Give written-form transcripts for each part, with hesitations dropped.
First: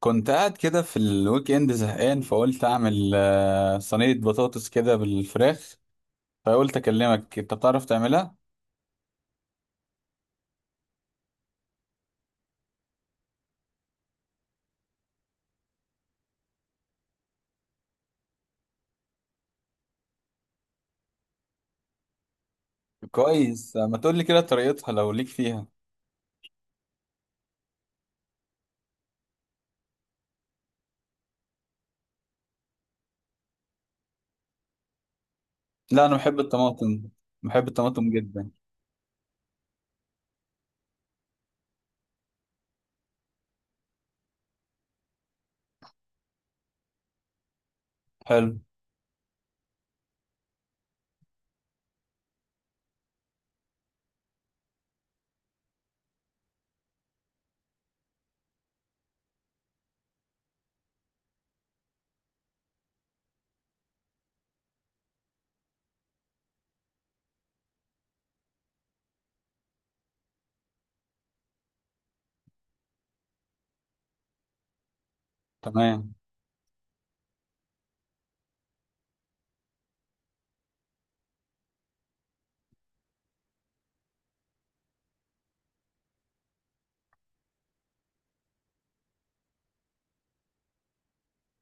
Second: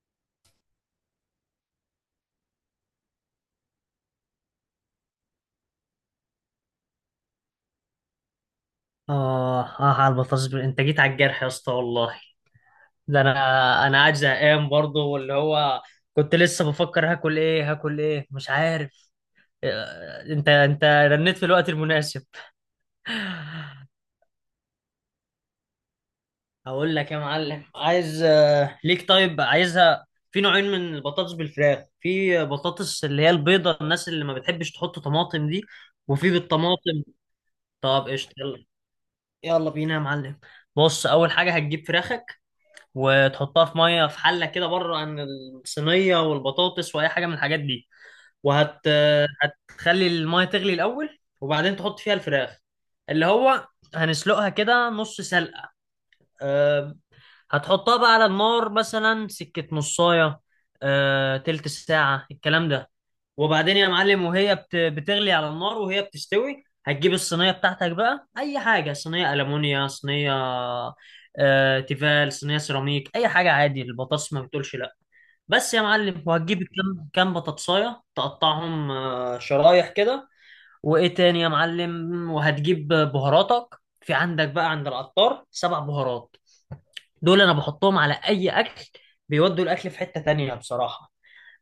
كنت قاعد كده في الويك اند زهقان فقلت اعمل صينية بطاطس كده بالفراخ. فقلت اكلمك انت بتعرف تعملها. آه آه، على البطاطس أنت جيت على الجرح يا اسطى والله. ده أنا، أنا قاعد زهقان برضه واللي هو كنت لسه بفكر هاكل إيه، هاكل إيه مش عارف. أنت رنيت في الوقت المناسب. كويس، ما تقول لي كده طريقتها لو ليك فيها. هقول لك يا معلم، عايز ليك. طيب عايزها في نوعين من البطاطس بالفراخ، في بطاطس اللي هي البيضة، الناس اللي ما بتحبش تحط طماطم دي، لا، انا وفي بحب الطماطم، بالطماطم. بحب طب الطماطم قشطة، جدا. يلا، يلا بينا يا معلم. بص، أول حاجة هتجيب فراخك وتحطها في ميه في حله كده، بره عن الصينيه والبطاطس واي حاجه من الحاجات دي. حلو. وهت هتخلي الميه تغلي الاول، وبعدين تحط فيها الفراخ، اللي هو هنسلقها كده نص سلقه. أه، هتحطها بقى على النار مثلا سكه نصايه، تلت ساعه الكلام ده. وبعدين يا معلم وهي بتغلي على النار وهي بتستوي، هتجيب الصينية بتاعتك بقى، أي حاجة، صينية ألمونيا، صينية تيفال، صينية سيراميك، أي حاجة عادي، البطاطس ما بتقولش لأ. بس يا تمام. معلم، وهتجيب كام كام بطاطساية، تقطعهم شرايح كده. وإيه تاني يا معلم، وهتجيب بهاراتك، في عندك بقى عند العطار سبع بهارات، دول أنا بحطهم على أي أكل، بيودوا الأكل في حتة تانية بصراحة.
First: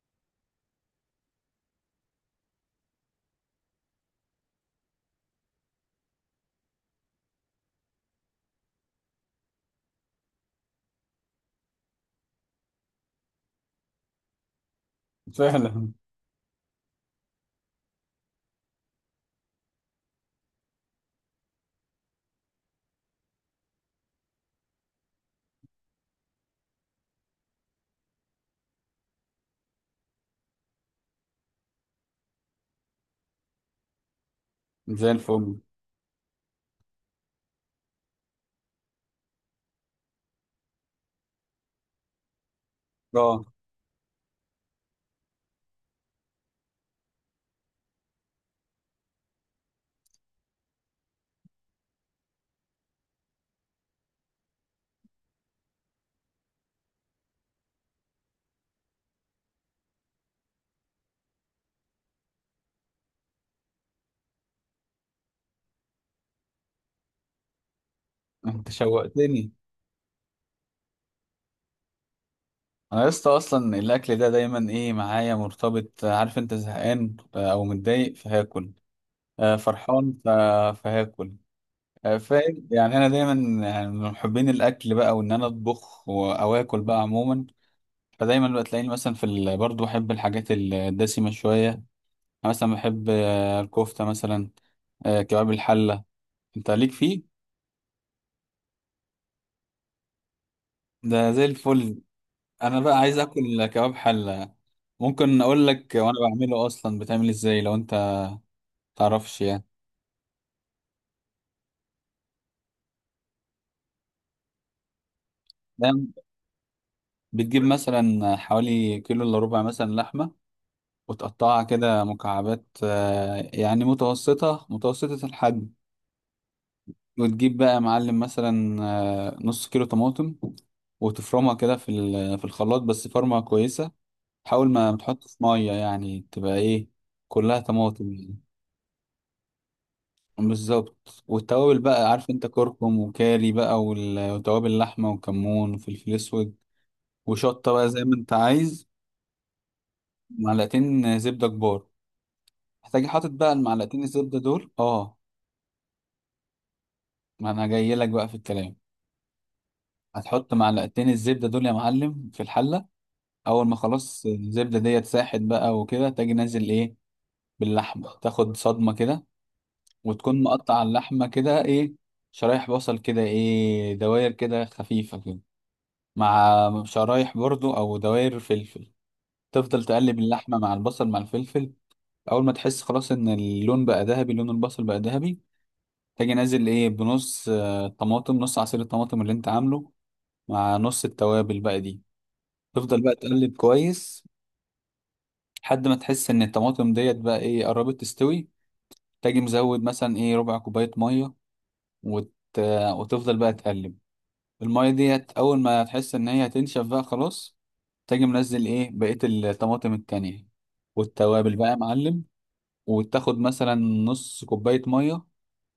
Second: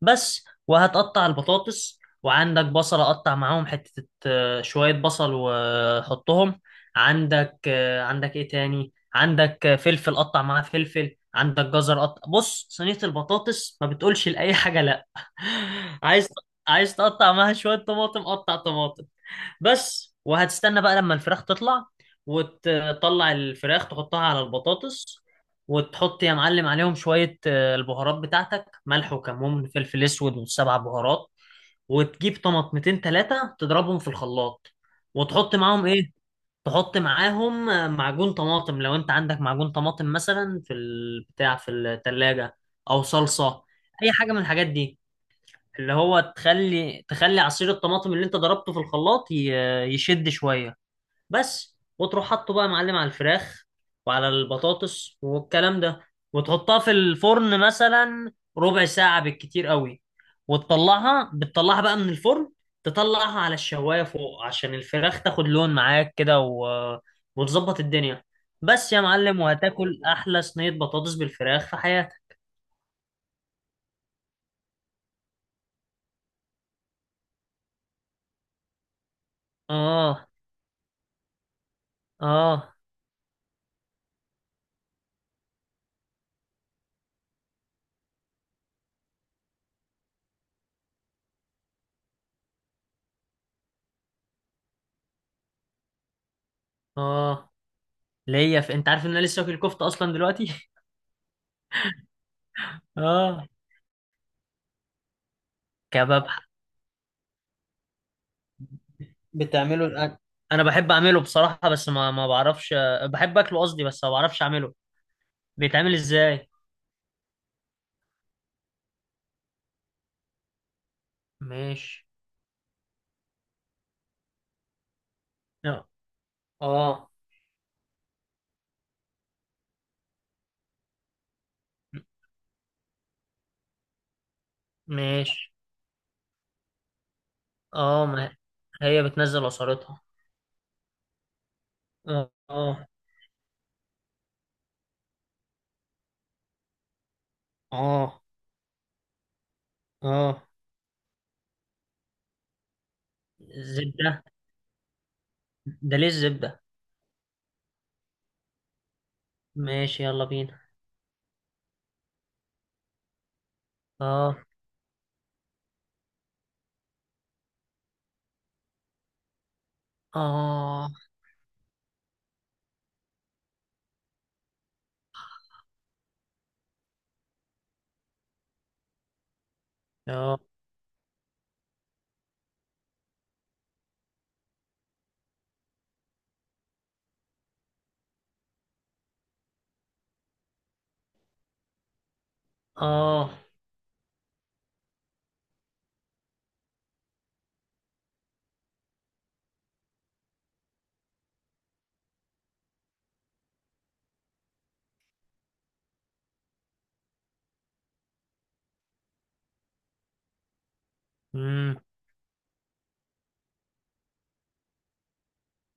بس وهتقطع البطاطس، وعندك بصلة قطع معاهم حتة، شوية بصل وحطهم. عندك عندك ايه تاني، عندك فلفل، قطع معاه فلفل، عندك جزر قطع. بص، صينية البطاطس ما بتقولش لأي حاجة لا. فعلا. عايز، عايز تقطع معاها شوية طماطم، قطع طماطم. بس وهتستنى بقى لما الفراخ تطلع، وتطلع الفراخ تحطها على البطاطس، وتحط يا معلم عليهم شوية البهارات بتاعتك، ملح وكمون فلفل اسود وسبع بهارات. وتجيب طماطمتين تلاتة، تضربهم في الخلاط، زي وتحط الفل. معاهم ايه، تحط معاهم معجون طماطم، لو انت عندك معجون طماطم مثلا في البتاع في التلاجة، او اه، صلصة، اي حاجة من الحاجات دي، اللي هو تخلي عصير الطماطم اللي انت ضربته في الخلاط يشد شوية. بس وتروح حاطه بقى يا معلم على الفراخ وعلى البطاطس والكلام ده، وتحطها في الفرن مثلا ربع ساعة بالكتير قوي. وتطلعها، بتطلعها بقى من الفرن، تطلعها على الشواية فوق عشان الفراخ تاخد لون معاك كده وتظبط الدنيا. انت بس يا معلم، شوقتني. وهتاكل احلى صينية بطاطس بالفراخ في حياتك. انا لسه اصلا الاكل ده دايما ايه معايا مرتبط، عارف انت زهقان او متضايق فهاكل، فرحان اه. فهاكل. فاهم اه. يعني انا دايما يعني من محبين الاكل بقى، وان انا اطبخ او اكل بقى عموما. فدايما بقى تلاقيني مثلا في برضه بحب الحاجات الدسمه شويه. أنا مثلا بحب الكفته مثلا، كباب الحله. انت ليك فيه؟ اه، ليا في، انت عارف ان انا لسه واكل كفته اصلا دلوقتي. ده زي الفل. انا بقى عايز اه. اكل كباب حله. ممكن اقول لك وانا كباب. بعمله اصلا، بتعمل ازاي لو انت تعرفش يعني؟ بتعمله الآن. انا بحب اعمله بصراحه، بس ما بعرفش، بحب اكله قصدي، بس ما بعرفش اعمله، بيتعمل ده ازاي؟ بتجيب مثلا حوالي كيلو الا ربع مثلا لحمه وتقطعها كده ماشي. مكعبات، يعني متوسطه متوسطه الحجم. لا، اه. وتجيب بقى يا معلم مثلا نص كيلو طماطم وتفرمها كده في في الخلاط بس فرمة كويسة. حاول ما تحطش ماشي. مية، يعني تبقى ايه، كلها اه، طماطم ما يعني. هي بتنزل عصارتها. بالظبط، والتوابل بقى اه عارف انت اه. كركم وكاري بقى وتوابل اللحمة وكمون وفلفل اسود وشطة بقى زي ما اه انت عايز. اه. معلقتين زبدة كبار. هتجي حاطط بقى المعلقتين زبده، الزبدة دول. اه، ده ليه الزبده؟ ما انا جاي لك بقى في الكلام. ماشي يلا هتحط بينا. معلقتين الزبدة دول يا معلم في الحلة. اول ما خلاص اه. الزبده ديت ساحت بقى وكده، تاجي نازل ايه باللحمه، تاخد صدمه كده. وتكون مقطع اه. اللحمه كده ايه، شرايح، بصل كده ايه دواير كده خفيفه كده، مع شرايح برضو او دواير فلفل. تفضل تقلب اه. اللحمه مع البصل مع الفلفل. اول ما تحس خلاص ان اللون بقى ذهبي، لون البصل بقى ذهبي، تاجي نازل ايه بنص طماطم، نص عصير الطماطم اللي انت عامله مع نص التوابل بقى دي. تفضل بقى اه. تقلب كويس لحد ما تحس ان الطماطم ديت بقى ايه قربت تستوي. تاجي مزود مثلا ايه ربع كوباية مية وت... وتفضل بقى تقلب. المية ديت اول ما تحس ان هي هتنشف بقى خلاص، تاجي منزل ايه بقية الطماطم التانية والتوابل بقى يا امم. معلم. وتاخد مثلا نص كوباية مية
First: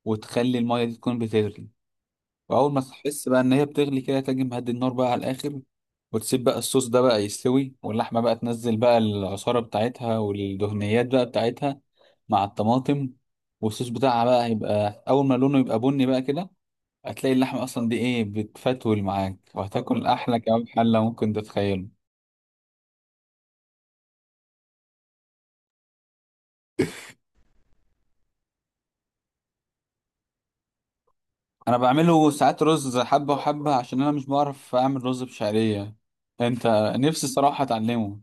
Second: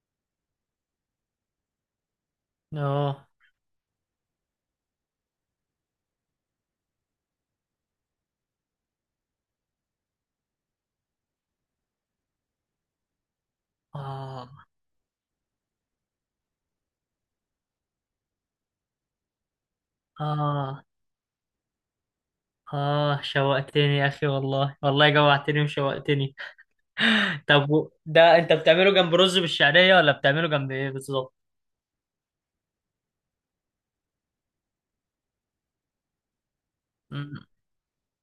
وتخلي المية دي تكون بتغلي. وأول ما اه. تحس بقى إن هي بتغلي كده، تاجي مهدي النار بقى على الآخر. وتسيب بقى الصوص ده بقى يستوي واللحمة بقى تنزل بقى العصارة بتاعتها والدهنيات بقى بتاعتها مع الطماطم. والصوص بتاعها بقى اه. هيبقى اول ما لونه يبقى بني بقى كده، هتلاقي اللحمه اصلا دي ايه بتفتول معاك وهتاكل احلى كباب اه حله ممكن تتخيله. آه شوقتني يا أخي، والله والله جوعتني وشوقتني. طب ده أنت بتعمله جنب رز بالشعرية، ولا بتعمله جنب إيه بالظبط؟ انا بعمله ساعات رز حبه وحبه عشان انا مش بعرف اعمل رز بشعريه. انت، نفسي صراحه اتعلمه.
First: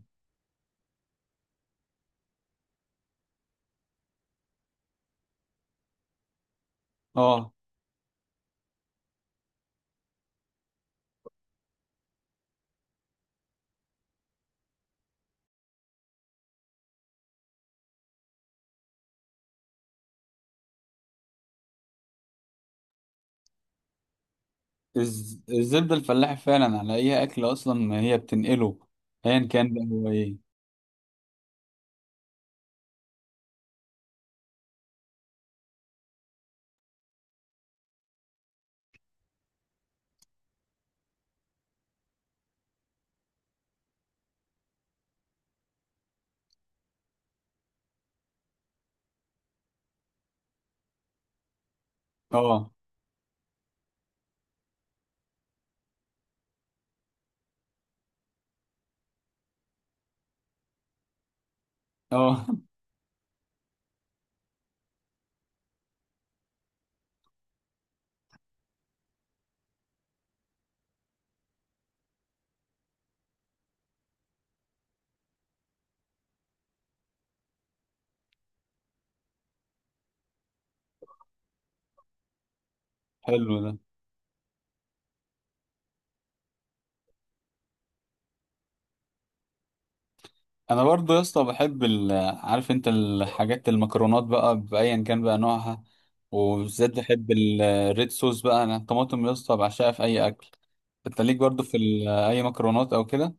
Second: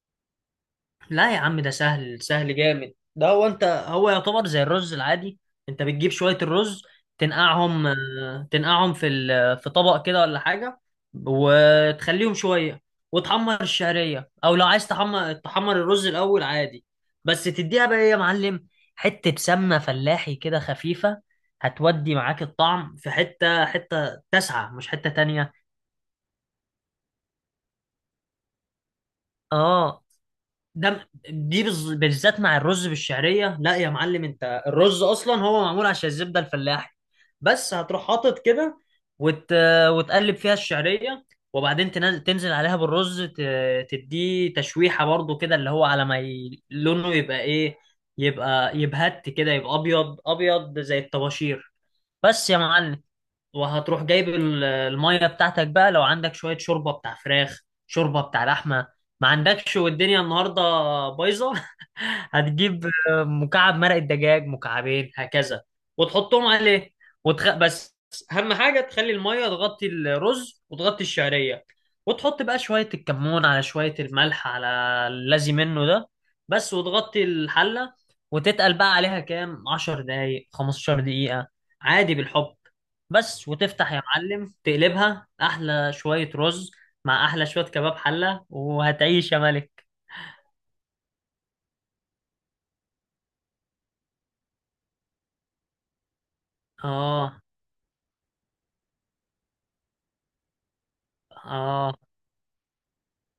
لا يا عم، ده سهل، سهل جامد، ده هو انت، هو يعتبر زي الرز العادي. انت بتجيب شوية الرز، اه، تنقعهم، تنقعهم في في طبق كده ولا حاجة، وتخليهم شوية. وتحمر الشعرية، او لو عايز تحمر، تحمر الرز الاول عادي. بس تديها بقى ايه يا معلم، حتة سمنة فلاحي كده خفيفة، هتودي معاك الطعم في حتة، حتة تسعة مش حتة تانية. الزبده الفلاحي فعلا على اي اكل اصلا هي بتنقله ايا كان بقى اه، هو ايه. ده دي بالذات مع الرز بالشعريه. لا يا معلم، انت الرز اصلا هو معمول عشان الزبده الفلاحي. بس هتروح حاطط كده، وت... وتقلب فيها الشعريه، وبعدين تنزل عليها بالرز، تديه تشويحه برضو كده، اللي هو على ما لونه يبقى ايه، يبقى يبهت كده، يبقى ابيض ابيض زي الطباشير. بس يا اه، معلم، وهتروح جايب الميه بتاعتك بقى، لو عندك شويه شوربه بتاع فراخ، شوربه بتاع لحمه، ما عندكش، والدنيا النهارده بايظه. اه. هتجيب مكعب مرق الدجاج، مكعبين هكذا، وتحطهم عليه. بس، اهم حاجه تخلي الميه تغطي الرز وتغطي الشعريه، وتحط بقى شويه الكمون على شويه الملح، على اللازم منه ده. بس وتغطي الحله، وتتقل بقى عليها كام 10 دقايق، 15 دقيقه، عادي بالحب. بس حلو ده. وتفتح يا معلم، تقلبها احلى شوية رز مع احلى شوية كباب حلة، وهتعيش يا ملك. انا برضو يا اسطى بحب عارف انت الحاجات المكرونات بقى بايا كان بقى نوعها. وبالذات بحب اه. الريد صوص بقى، انا الطماطم يا اسطى بعشقها في اي اكل. انت ليك برضو في اه، اي مكرونات او كده؟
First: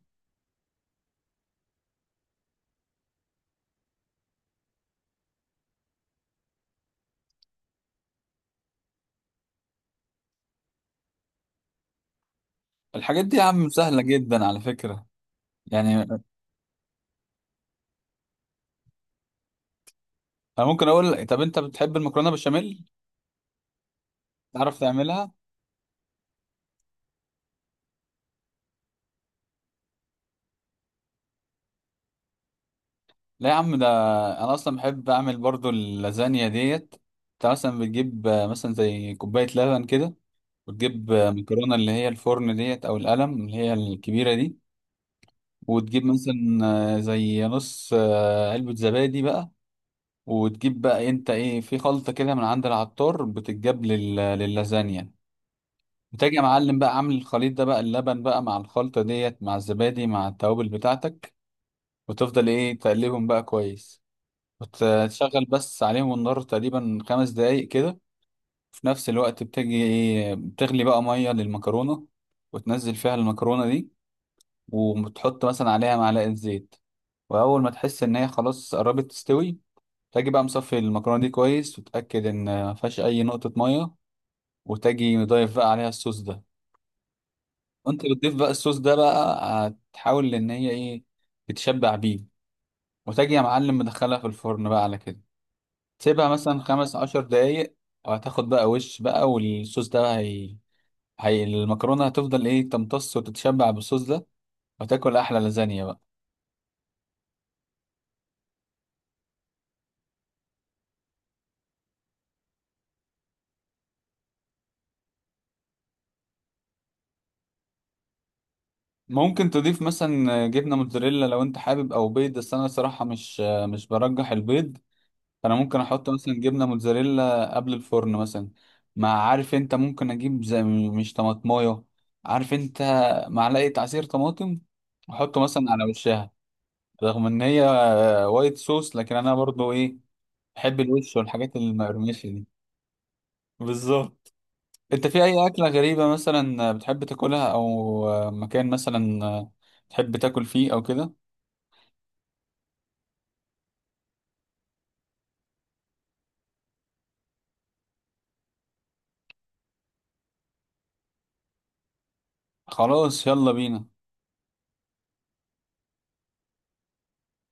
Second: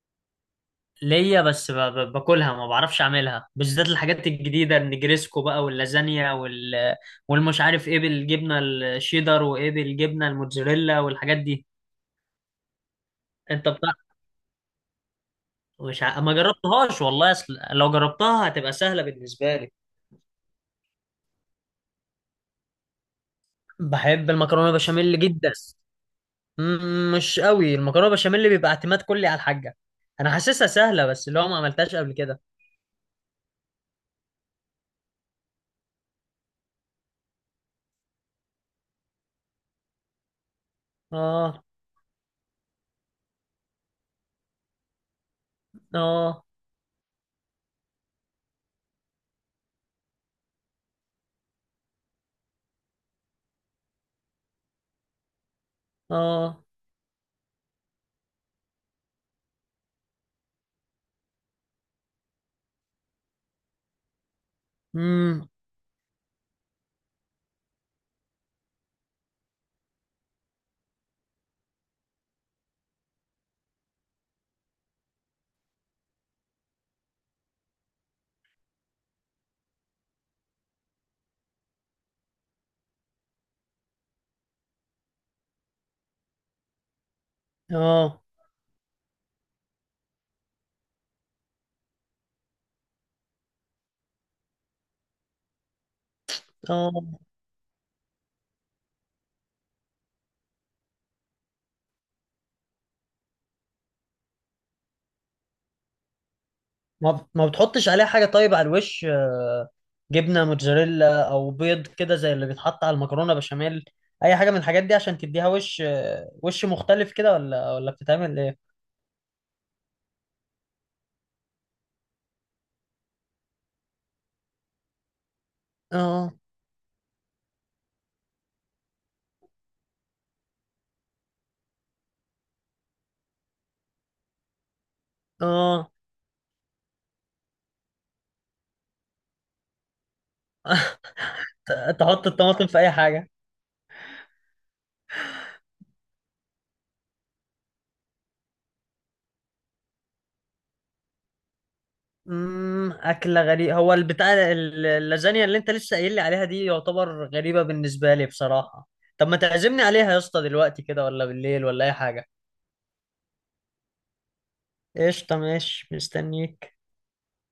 ليا، بس باكلها، ما بعرفش اعملها، بالذات الحاجات الجديدة، النجريسكو بقى واللازانيا وال، والمش عارف ايه بالجبنة الشيدر، وايه بالجبنة الموتزاريلا، والحاجات دي. الحاجات دي يا انت عم بتاع. سهله جدا على فكره. يعني مش ع... انا ما جربتهاش والله، اصل لو جربتها هتبقى سهلة بالنسبة لي. ممكن اقول، طب انت بتحب المكرونه بشاميل؟ بحب المكرونة تعرف بشاميل تعملها؟ جدا. مم، مش قوي، المكرونه بشاميل اللي بيبقى اعتماد كلي على الحاجه، انا حاسسها سهله، بس اللي هو ما عملتهاش قبل كده. لا يا عم، ده انا اصلا بحب اعمل برضو اللازانيا ديت. انت مثلا بتجيب مثلا زي كوبايه لبن كده وتجيب اه. مكرونة اللي هي الفرن ديت أو القلم اللي هي الكبيرة دي. وتجيب اه. مثلا زي نص علبة زبادي بقى. وتجيب بقى انت ايه في خلطة كده من عند العطار بتتجاب لللازانيا. بتيجي يا اه. معلم بقى عامل الخليط ده بقى اللبن بقى مع الخلطة ديت مع الزبادي مع التوابل بتاعتك. وتفضل ايه تقلبهم بقى كويس. وتشغل امم. بس عليهم النار تقريبا 5 دقايق كده. في نفس الوقت بتجي ايه بتغلي بقى مية للمكرونة وتنزل فيها المكرونة دي، وتحط مثلا عليها معلقة زيت. وأول ما تحس إن هي خلاص قربت تستوي، تاجي بقى مصفي المكرونة دي كويس وتأكد إن مفيهاش أي نقطة مية. وتاجي مضيف بقى عليها الصوص ده. وأنت اه. بتضيف بقى الصوص ده بقى، هتحاول إن هي إيه تتشبع بيه. وتاجي يا معلم مدخلها في الفرن بقى على كده، تسيبها مثلا خمس عشر اه. دقايق وهتاخد بقى وش بقى، والصوص ده هي المكرونة هتفضل إيه تمتص وتتشبع بالصوص ده، وتاكل أحلى لازانيا بقى. ما بتحطش عليها حاجه طيب على الوش، جبنه موتزاريلا او بيض كده زي اللي بيتحط على المكرونه بشاميل، اي حاجه من الحاجات دي عشان تديها وش، وش مختلف كده، ولا بتتعمل ايه؟ ممكن تضيف مثلا جبنه موتزاريلا لو انت حابب او بيض، بس انا صراحه مش برجح البيض. فانا ممكن احط اه. مثلا جبنه موتزاريلا قبل الفرن مثلا. مع عارف انت ممكن اجيب زي مش طماطمايه، عارف انت، معلقه عصير طماطم احطه مثلا على اه. وشها. رغم ان هي وايت صوص لكن انا برضو ايه بحب الوش والحاجات المقرمشه تحط دي. الطماطم في اي حاجه. بالظبط. انت في اي اكله غريبه مثلا بتحب تاكلها؟ او مكان مثلا تحب تاكل فيه او كده؟ امم، اكله غريبه، هو البتاع اللازانيا اللي انت لسه قايل لي عليها دي، يعتبر غريبه بالنسبه لي بصراحه. طب ما تعزمني عليها يا اسطى دلوقتي كده، ولا بالليل، ولا اي حاجه؟ خلاص، يلا بينا. قشطه، ماشي، مستنيك.